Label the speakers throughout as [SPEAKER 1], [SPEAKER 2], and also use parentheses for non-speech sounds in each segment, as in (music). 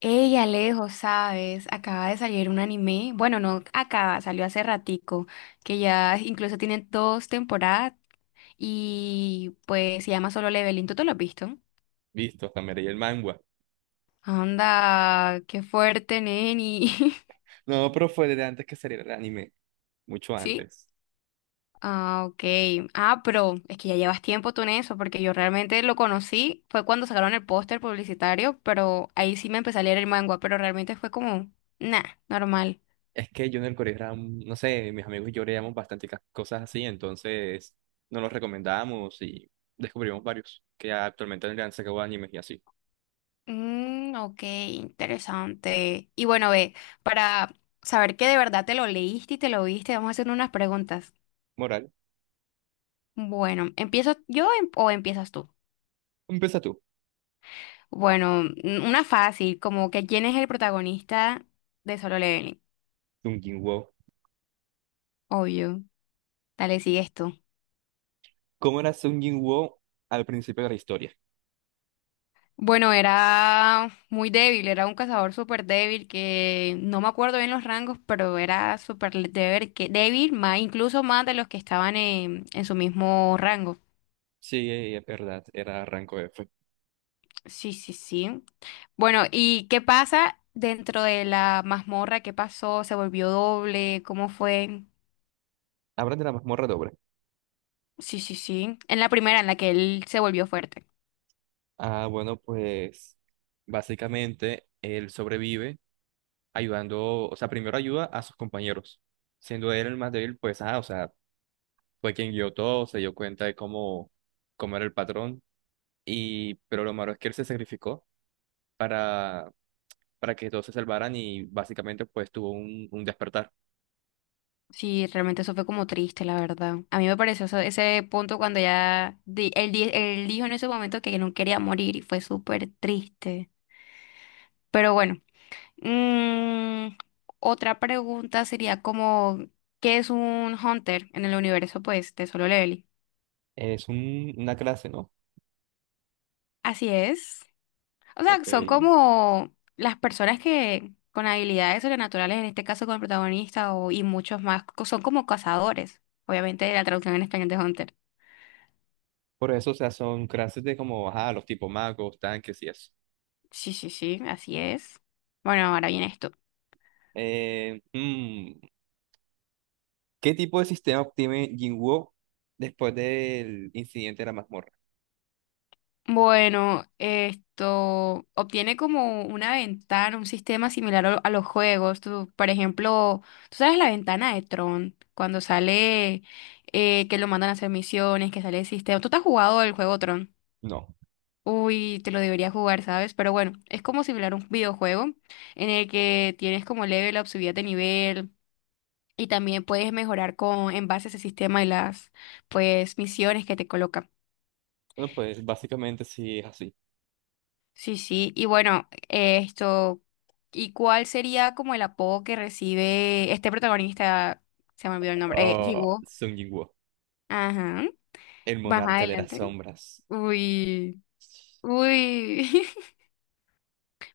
[SPEAKER 1] Ella lejos, ¿sabes? Acaba de salir un anime. Bueno, no acaba, salió hace ratico, que ya incluso tiene dos temporadas y pues se llama Solo Leveling. ¿Tú te lo has visto?
[SPEAKER 2] Visto, hasta me leí el manga.
[SPEAKER 1] Anda, qué fuerte, neni.
[SPEAKER 2] No, pero fue desde antes que saliera el anime, mucho
[SPEAKER 1] (laughs) ¿Sí?
[SPEAKER 2] antes.
[SPEAKER 1] Ah, ok. Ah, pero es que ya llevas tiempo tú en eso, porque yo realmente lo conocí, fue cuando sacaron el póster publicitario, pero ahí sí me empecé a leer el manga, pero realmente fue como, nah, normal.
[SPEAKER 2] Es que yo en el colegio era, no sé, mis amigos y yo leíamos bastante cosas así, entonces nos los recomendábamos y descubrimos varios que actualmente le han sacado animes y así.
[SPEAKER 1] Ok, interesante. Y bueno, ve, para saber que de verdad te lo leíste y te lo viste, vamos a hacer unas preguntas.
[SPEAKER 2] Moral,
[SPEAKER 1] Bueno, ¿empiezo yo o empiezas tú?
[SPEAKER 2] empieza tú.
[SPEAKER 1] Bueno, una fácil, como que ¿quién es el protagonista de Solo Leveling?
[SPEAKER 2] Sung Jinwoo.
[SPEAKER 1] Obvio. Dale, sigue esto.
[SPEAKER 2] ¿Cómo era Sung Jinwoo al principio de la historia?
[SPEAKER 1] Bueno, era muy débil, era un cazador súper débil que no me acuerdo bien los rangos, pero era súper débil, que, débil, más, incluso más de los que estaban en su mismo rango.
[SPEAKER 2] Sí, es verdad, era rango F.
[SPEAKER 1] Sí, sí, sí. Bueno, ¿y qué pasa dentro de la mazmorra? ¿Qué pasó? ¿Se volvió doble? ¿Cómo fue?
[SPEAKER 2] Hablan de la mazmorra doble.
[SPEAKER 1] Sí, sí, sí. En la primera, en la que él se volvió fuerte.
[SPEAKER 2] Ah, bueno, pues básicamente él sobrevive ayudando, o sea, primero ayuda a sus compañeros. Siendo él el más débil, pues, o sea, fue quien guió todo, se dio cuenta de cómo era el patrón. Y, pero lo malo es que él se sacrificó para, para que todos se salvaran y básicamente, pues, tuvo un despertar.
[SPEAKER 1] Sí, realmente eso fue como triste, la verdad. A mí me pareció ese punto cuando ya él dijo en ese momento que no quería morir y fue súper triste. Pero bueno, mm, otra pregunta sería como, ¿qué es un hunter en el universo, pues, de Solo Leveling?
[SPEAKER 2] Es una clase, ¿no?
[SPEAKER 1] Así es. O sea,
[SPEAKER 2] Ok.
[SPEAKER 1] son como las personas que con habilidades sobrenaturales, en este caso con el protagonista o, y muchos más, son como cazadores. Obviamente la traducción en español de Hunter.
[SPEAKER 2] Por eso, o sea, son clases de como, ajá, los tipos magos, tanques y eso.
[SPEAKER 1] Sí, sí, sí, así es. Bueno, ahora viene esto.
[SPEAKER 2] Eh, mm, ¿Qué tipo de sistema obtiene Jinwoo después del incidente de la mazmorra?
[SPEAKER 1] Bueno, esto obtiene como una ventana, un sistema similar a a los juegos. Tú, por ejemplo, tú sabes la ventana de Tron, cuando sale que lo mandan a hacer misiones, que sale el sistema. ¿Tú te has jugado el juego Tron?
[SPEAKER 2] No.
[SPEAKER 1] Uy, te lo debería jugar, ¿sabes? Pero bueno, es como similar a un videojuego en el que tienes como level up, subida de nivel y también puedes mejorar con en base a ese sistema y las pues misiones que te coloca.
[SPEAKER 2] Bueno, pues básicamente sí es así.
[SPEAKER 1] Sí, sí. Y bueno, esto, ¿y cuál sería como el apodo que recibe este protagonista? Se me olvidó el nombre.
[SPEAKER 2] Oh,
[SPEAKER 1] Llegó.
[SPEAKER 2] Sung Jinwoo,
[SPEAKER 1] Ajá.
[SPEAKER 2] el
[SPEAKER 1] Baja
[SPEAKER 2] monarca de las
[SPEAKER 1] adelante.
[SPEAKER 2] sombras.
[SPEAKER 1] Uy. Uy. (laughs)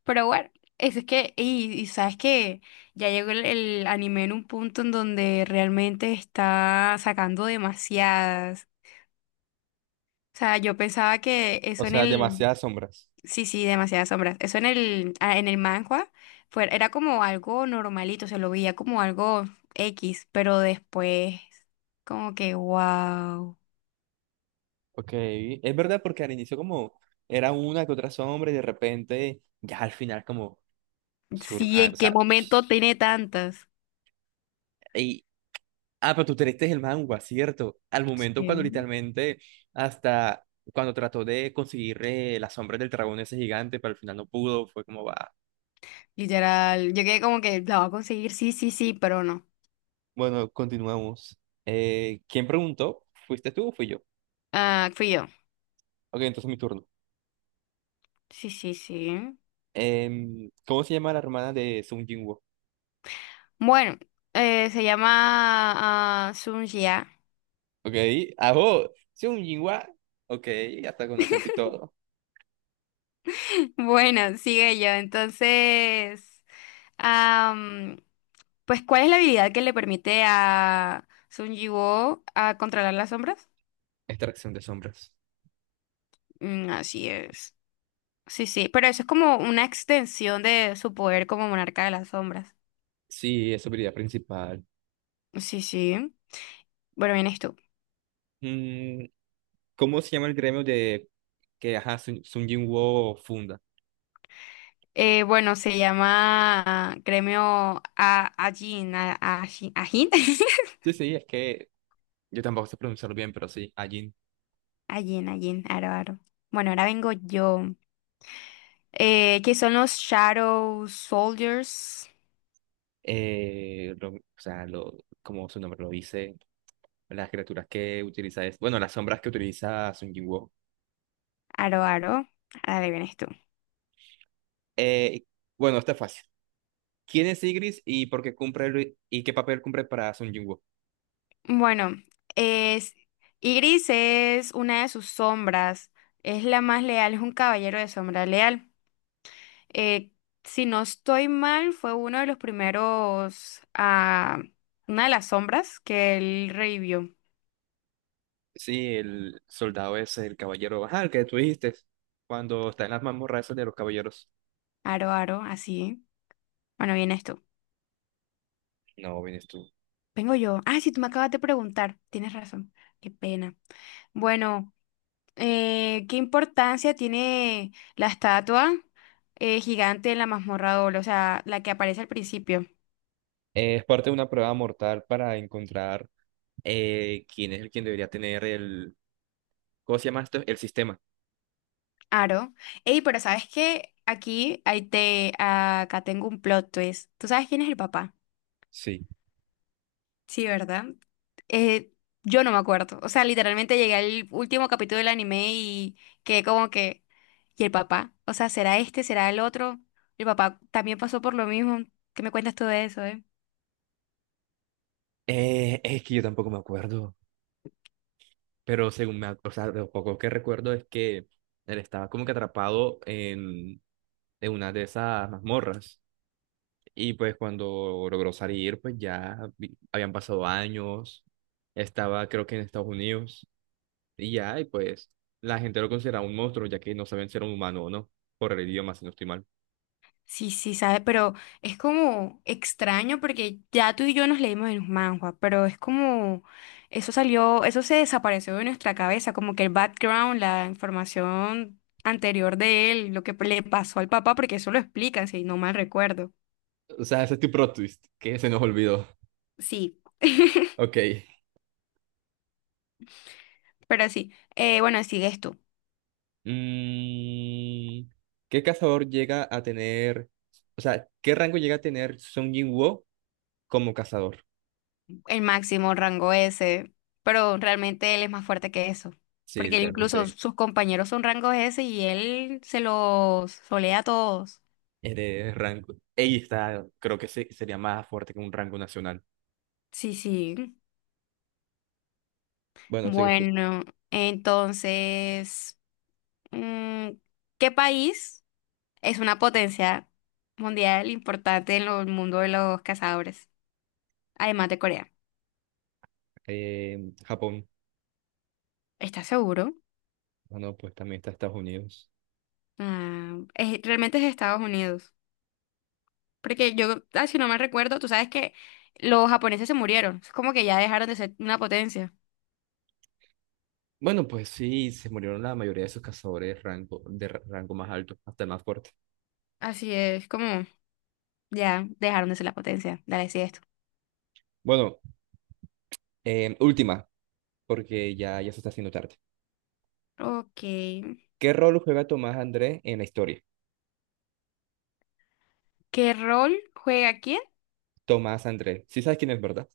[SPEAKER 1] Pero bueno, es que, y sabes que ya llegó el anime en un punto en donde realmente está sacando demasiadas. O sea, yo pensaba que
[SPEAKER 2] O
[SPEAKER 1] eso en
[SPEAKER 2] sea,
[SPEAKER 1] el,
[SPEAKER 2] demasiadas sombras.
[SPEAKER 1] sí, sí, demasiadas sombras. Eso en el, ah, en el manhwa fue, era como algo normalito, se lo veía como algo X, pero después, como que, wow.
[SPEAKER 2] Ok, es verdad porque al inicio como era una que otra sombra y de repente ya al final como
[SPEAKER 1] Sí,
[SPEAKER 2] surja, o
[SPEAKER 1] ¿en qué
[SPEAKER 2] sea, psh,
[SPEAKER 1] momento tiene tantas?
[SPEAKER 2] y, ah, pero tú te leíste el manga, ¿cierto? Al momento cuando
[SPEAKER 1] Sí.
[SPEAKER 2] literalmente hasta cuando trató de conseguir las sombras del dragón ese gigante, pero al final no pudo, fue como va.
[SPEAKER 1] Literal, yo quedé como que la va a conseguir, sí, sí, sí, pero no.
[SPEAKER 2] Bueno, continuamos. ¿Quién preguntó? ¿Fuiste tú o fui yo?
[SPEAKER 1] Ah, fui yo.
[SPEAKER 2] Ok, entonces mi turno.
[SPEAKER 1] Sí, sí, sí.
[SPEAKER 2] Em, ¿cómo se llama la hermana de Sung Jinwoo?
[SPEAKER 1] Bueno, se llama Sun Ya.
[SPEAKER 2] Ok, ajo, Sung Jinwoo. Ok, hasta con acento y todo.
[SPEAKER 1] (laughs) Bueno, sigue yo. Entonces, am, pues, ¿cuál es la habilidad que le permite a Sun Jiwoo a controlar las sombras?
[SPEAKER 2] Extracción de sombras.
[SPEAKER 1] Así es. Sí, sí. Pero eso es como una extensión de su poder como monarca de las sombras.
[SPEAKER 2] Sí, es su habilidad principal.
[SPEAKER 1] Sí, sí. Bueno, vienes tú.
[SPEAKER 2] Mm, ¿cómo se llama el gremio de que ajá, Sun, Sung Jinwoo funda?
[SPEAKER 1] Bueno, se llama Gremio a Ajin. A, Ajin. Ajin. (laughs)
[SPEAKER 2] Sí, sí, es que yo tampoco sé pronunciarlo bien, pero sí, Ajin.
[SPEAKER 1] Allí, allí, aro, aro. Bueno, ahora vengo yo. ¿Qué son los Shadow Soldiers?
[SPEAKER 2] Eh, lo- o sea, lo, como su nombre lo dice, las criaturas que utiliza es, bueno, las sombras que utiliza Sun Jinwoo.
[SPEAKER 1] Aro, aro. Ahora vienes tú.
[SPEAKER 2] Eh, bueno, está fácil. ¿Quién es Sigris y por qué cumple y qué papel cumple para Sung Jinwoo?
[SPEAKER 1] Bueno, es... Ygritte es una de sus sombras. Es la más leal, es un caballero de sombra leal. Eh, si no estoy mal, fue uno de los primeros... ah, una de las sombras que él revivió.
[SPEAKER 2] Sí, el soldado es el caballero, ajá, el que tú dijiste, cuando está en las mazmorras esas de los caballeros.
[SPEAKER 1] Aro, aro, así. Bueno, viene esto.
[SPEAKER 2] No, vienes tú.
[SPEAKER 1] Vengo yo. Ah, sí, tú me acabas de preguntar. Tienes razón. Qué pena. Bueno, ¿qué importancia tiene la estatua gigante en la mazmorra doble? O sea, la que aparece al principio.
[SPEAKER 2] Es parte de una prueba mortal para encontrar quién es el quien debería tener el, ¿cómo se llama esto? El sistema.
[SPEAKER 1] Aro. Ey, pero ¿sabes qué? Aquí, ahí te, acá tengo un plot twist. ¿Tú sabes quién es el papá?
[SPEAKER 2] Sí.
[SPEAKER 1] Sí, ¿verdad? Eh, yo no me acuerdo. O sea, literalmente llegué al último capítulo del anime y quedé como que... ¿Y el papá? O sea, ¿será este? ¿Será el otro? ¿El papá también pasó por lo mismo? ¿Qué me cuentas tú de eso, eh?
[SPEAKER 2] Es que yo tampoco me acuerdo, pero según me, o sea, lo poco que recuerdo es que él estaba como que atrapado en una de esas mazmorras. Y pues cuando logró salir, pues ya habían pasado años, estaba creo que en Estados Unidos, y ya, y pues la gente lo consideraba un monstruo, ya que no sabían si era un humano o no, por el idioma, si no estoy mal.
[SPEAKER 1] Sí, sí, sabe, pero es como extraño porque ya tú y yo nos leímos en los manhwa, pero es como eso salió, eso se desapareció de nuestra cabeza, como que el background, la información anterior de él, lo que le pasó al papá, porque eso lo explican, si no mal recuerdo.
[SPEAKER 2] O sea, ese es tu plot twist, que se nos olvidó.
[SPEAKER 1] Sí, (laughs)
[SPEAKER 2] Ok.
[SPEAKER 1] pero sí, bueno, sigues tú,
[SPEAKER 2] Mm, ¿qué cazador llega a tener, o sea, qué rango llega a tener Sung Jin como cazador?
[SPEAKER 1] el máximo rango S, pero realmente él es más fuerte que eso,
[SPEAKER 2] Sí,
[SPEAKER 1] porque él incluso
[SPEAKER 2] literalmente,
[SPEAKER 1] sus compañeros son rangos S y él se los solea a todos.
[SPEAKER 2] eres rango. Ella está, creo que sería más fuerte que un rango nacional.
[SPEAKER 1] Sí, sí.
[SPEAKER 2] Bueno, sí que
[SPEAKER 1] Bueno, entonces, mm, ¿qué país es una potencia mundial importante en el mundo de los cazadores? Además de Corea.
[SPEAKER 2] eh, Japón.
[SPEAKER 1] ¿Estás seguro?
[SPEAKER 2] Ah, no, pues también está Estados Unidos.
[SPEAKER 1] Ah, realmente es Estados Unidos. Porque yo, ah, si no me recuerdo, tú sabes que los japoneses se murieron. Es como que ya dejaron de ser una potencia.
[SPEAKER 2] Bueno, pues sí, se murieron la mayoría de esos cazadores de rango, de rango más alto, hasta el más fuerte.
[SPEAKER 1] Así es, como ya dejaron de ser la potencia. Dale, sí, esto.
[SPEAKER 2] Bueno, última, porque ya se está haciendo tarde.
[SPEAKER 1] Ok.
[SPEAKER 2] ¿Qué rol juega Tomás Andrés en la historia?
[SPEAKER 1] ¿Qué rol juega quién?
[SPEAKER 2] Tomás Andrés. Sí sabes quién es, ¿verdad?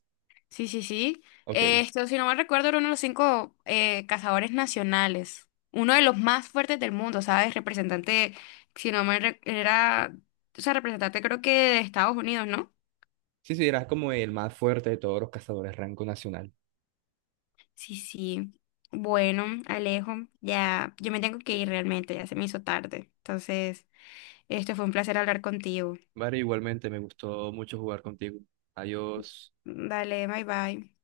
[SPEAKER 1] Sí, sí, sí.
[SPEAKER 2] Ok.
[SPEAKER 1] Esto, si no mal recuerdo, era uno de los 5 cazadores nacionales. Uno de los más fuertes del mundo, ¿sabes? Representante, si no era, o sea, representante creo que de Estados Unidos, ¿no?
[SPEAKER 2] Sí, sí, era como el más fuerte de todos los cazadores rango nacional.
[SPEAKER 1] Sí, sí. Bueno, Alejo, ya, yo me tengo que ir realmente, ya se me hizo tarde. Entonces, esto fue un placer hablar contigo.
[SPEAKER 2] Vale, igualmente me gustó mucho jugar contigo. Adiós.
[SPEAKER 1] Dale, bye bye.